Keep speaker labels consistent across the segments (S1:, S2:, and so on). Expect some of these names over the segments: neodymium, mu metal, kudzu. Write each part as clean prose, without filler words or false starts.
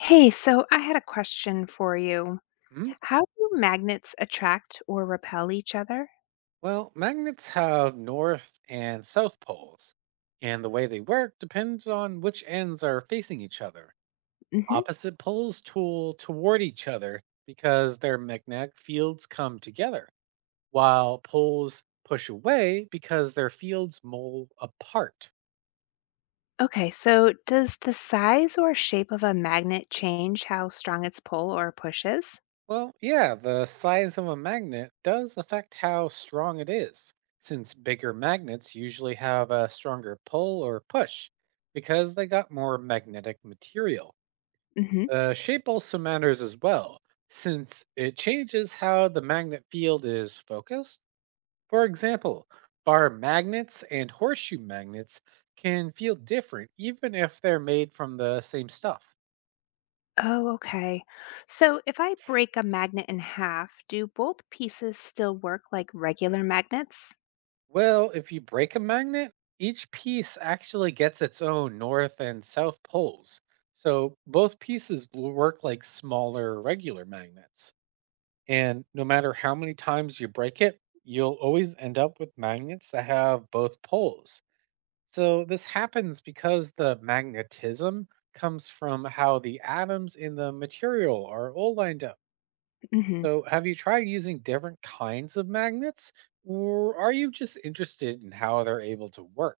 S1: Hey, so I had a question for you.
S2: Hmm?
S1: How do magnets attract or repel each other?
S2: Well, magnets have north and south poles, and the way they work depends on which ends are facing each other.
S1: Hmm.
S2: Opposite poles tool toward each other because their magnetic fields come together, while poles push away because their fields mole apart.
S1: Okay, so does the size or shape of a magnet change how strong its pull or push is?
S2: Well, yeah, the size of a magnet does affect how strong it is, since bigger magnets usually have a stronger pull or push because they got more magnetic material.
S1: Hmm.
S2: The shape also matters as well, since it changes how the magnet field is focused. For example, bar magnets and horseshoe magnets can feel different even if they're made from the same stuff.
S1: Oh, okay. So if I break a magnet in half, do both pieces still work like regular magnets?
S2: Well, if you break a magnet, each piece actually gets its own north and south poles. So both pieces will work like smaller regular magnets. And no matter how many times you break it, you'll always end up with magnets that have both poles. So this happens because the magnetism comes from how the atoms in the material are all lined up.
S1: Hmm.
S2: So, have you tried using different kinds of magnets, or are you just interested in how they're able to work?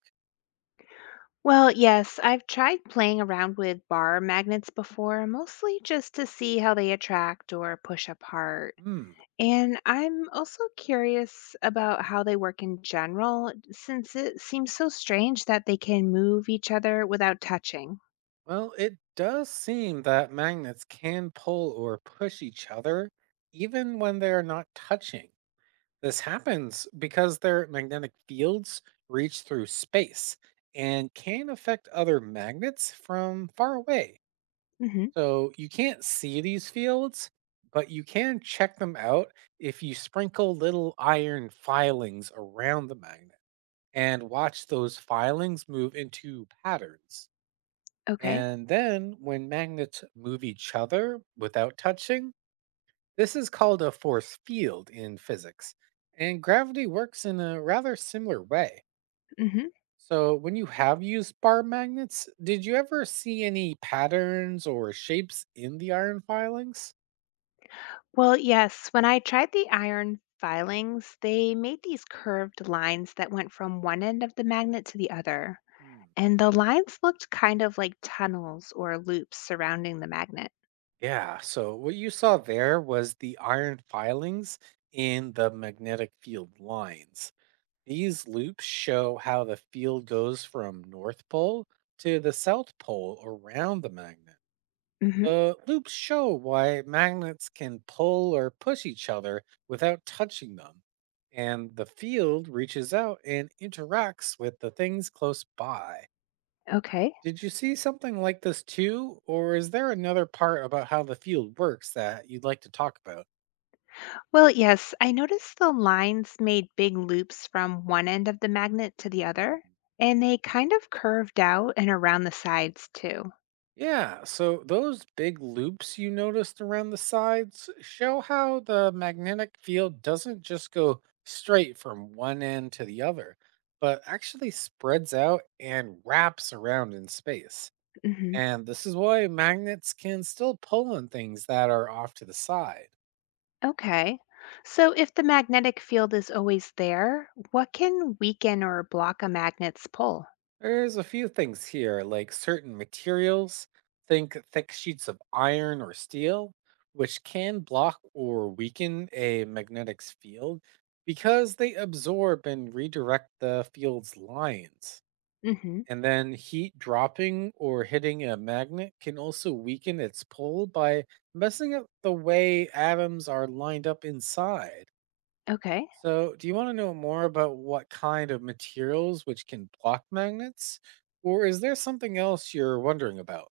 S1: Well, yes, I've tried playing around with bar magnets before, mostly just to see how they attract or push apart.
S2: Hmm.
S1: And I'm also curious about how they work in general, since it seems so strange that they can move each other without touching.
S2: Well, it does seem that magnets can pull or push each other even when they are not touching. This happens because their magnetic fields reach through space and can affect other magnets from far away.
S1: Hmm.
S2: So you can't see these fields, but you can check them out if you sprinkle little iron filings around the magnet and watch those filings move into patterns.
S1: Okay.
S2: And then when magnets move each other without touching, this is called a force field in physics. And gravity works in a rather similar way.
S1: Mm-hmm.
S2: So, when you have used bar magnets, did you ever see any patterns or shapes in the iron filings?
S1: Well, yes, when I tried the iron filings, they made these curved lines that went from one end of the magnet to the other.
S2: Hmm.
S1: And the lines looked kind of like tunnels or loops surrounding the magnet.
S2: Yeah, so what you saw there was the iron filings in the magnetic field lines. These loops show how the field goes from North Pole to the South Pole around the magnet.
S1: Hmm.
S2: The loops show why magnets can pull or push each other without touching them, and the field reaches out and interacts with the things close by.
S1: Okay.
S2: Did you see something like this too, or is there another part about how the field works that you'd like to talk about?
S1: Well, yes, I noticed the lines made big loops from one end of the magnet to the
S2: Hmm.
S1: other, and they kind of curved out and around the sides too.
S2: Yeah, so those big loops you noticed around the sides show how the magnetic field doesn't just go straight from one end to the other, but actually spreads out and wraps around in space. And this is why magnets can still pull on things that are off to the side.
S1: Okay. So if the magnetic field is always there, what can weaken or block a magnet's pull?
S2: There's a few things here, like certain materials, think thick sheets of iron or steel, which can block or weaken a magnetic field because they absorb and redirect the field's lines.
S1: Hmm.
S2: And then heat dropping or hitting a magnet can also weaken its pull by messing up the way atoms are lined up inside.
S1: Okay.
S2: So, do you want to know more about what kind of materials which can block magnets? Or is there something else you're wondering about?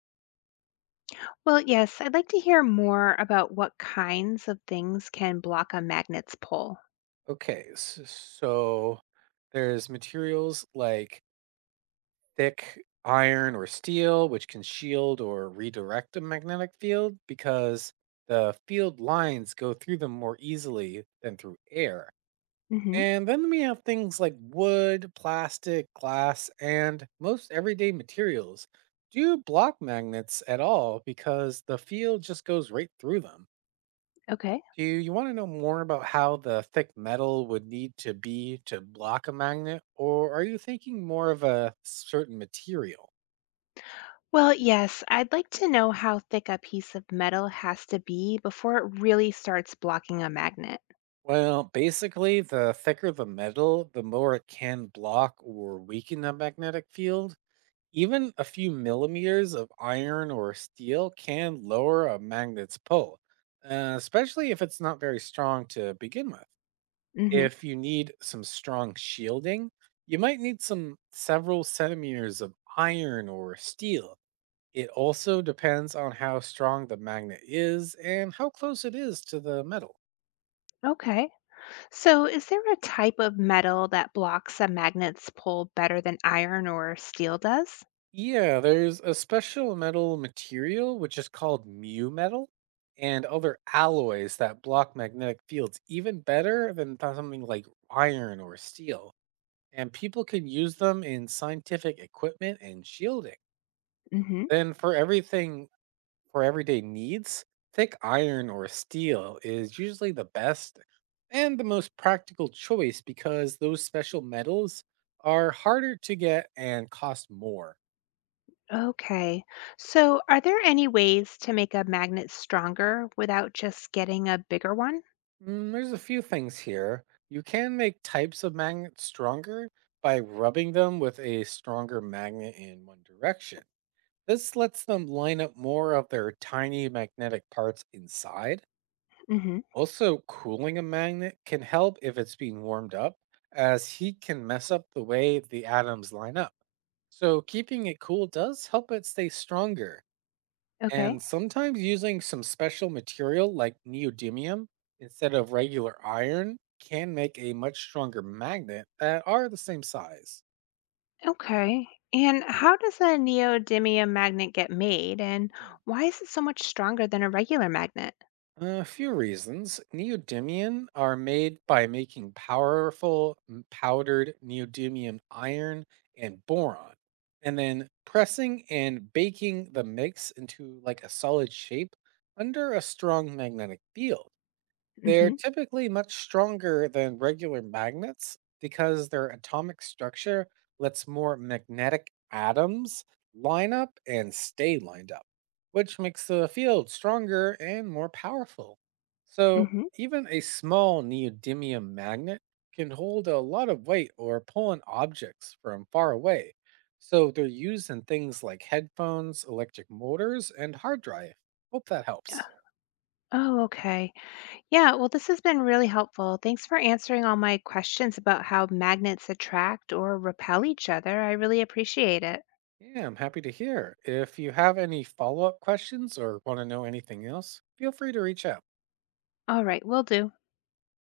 S1: Well, yes, I'd like to hear more about what kinds of things can block a magnet's pull.
S2: Okay, so there's materials like thick iron or steel, which can shield or redirect a magnetic field because the field lines go through them more easily than through air.
S1: Hmm.
S2: And then we have things like wood, plastic, glass, and most everyday materials do block magnets at all because the field just goes right through them.
S1: Okay.
S2: Do you want to know more about how the thick metal would need to be to block a magnet, or are you thinking more of a certain material?
S1: Well, yes, I'd like to know how thick a piece of metal has to be before it really starts blocking a magnet.
S2: Well, basically, the thicker the metal, the more it can block or weaken a magnetic field. Even a few millimeters of iron or steel can lower a magnet's pull, especially if it's not very strong to begin with.
S1: Hmm.
S2: If you need some strong shielding, you might need some several centimeters of iron or steel. It also depends on how strong the magnet is and how close it is to the metal.
S1: Okay. So is there a type of metal that blocks a magnet's pull better than iron or steel does?
S2: Yeah, there's a special metal material which is called mu metal and other alloys that block magnetic fields even better than something like iron or steel. And people can use them in scientific equipment and shielding. Then for everyday needs, thick iron or steel is usually the best and the most practical choice because those special metals are harder to get and cost more.
S1: Okay. So, are there any ways to make a magnet stronger without just getting a bigger one?
S2: There's a few things here. You can make types of magnets stronger by rubbing them with a stronger magnet in one direction. This lets them line up more of their tiny magnetic parts inside.
S1: Hmm.
S2: Also, cooling a magnet can help if it's being warmed up, as heat can mess up the way the atoms line up. So, keeping it cool does help it stay stronger,
S1: Okay.
S2: and sometimes using some special material like neodymium instead of regular iron can make a much stronger magnet that are the same size.
S1: Okay. And how does a neodymium magnet get made, and
S2: Hmm,
S1: why is it so much stronger than a regular magnet?
S2: A few reasons. Neodymium are made by making powerful powdered neodymium iron and boron, and then pressing and baking the mix into like a solid shape under a strong magnetic field. They're
S1: Hmm.
S2: typically much stronger than regular magnets because their atomic structure lets more magnetic atoms line up and stay lined up, which makes the field stronger and more powerful. So,
S1: Hmm.
S2: even a small neodymium magnet can hold a lot of weight or pull in objects from far away. So, they're used in things like headphones, electric motors, and hard drive. Hope that helps.
S1: Oh, okay. Yeah. Well, this has been really helpful. Thanks for answering all my questions about how magnets attract or repel each other. I really appreciate it.
S2: Yeah, I'm happy to hear. If you have any follow up questions or want to know anything else, feel free to reach out.
S1: All right, will do.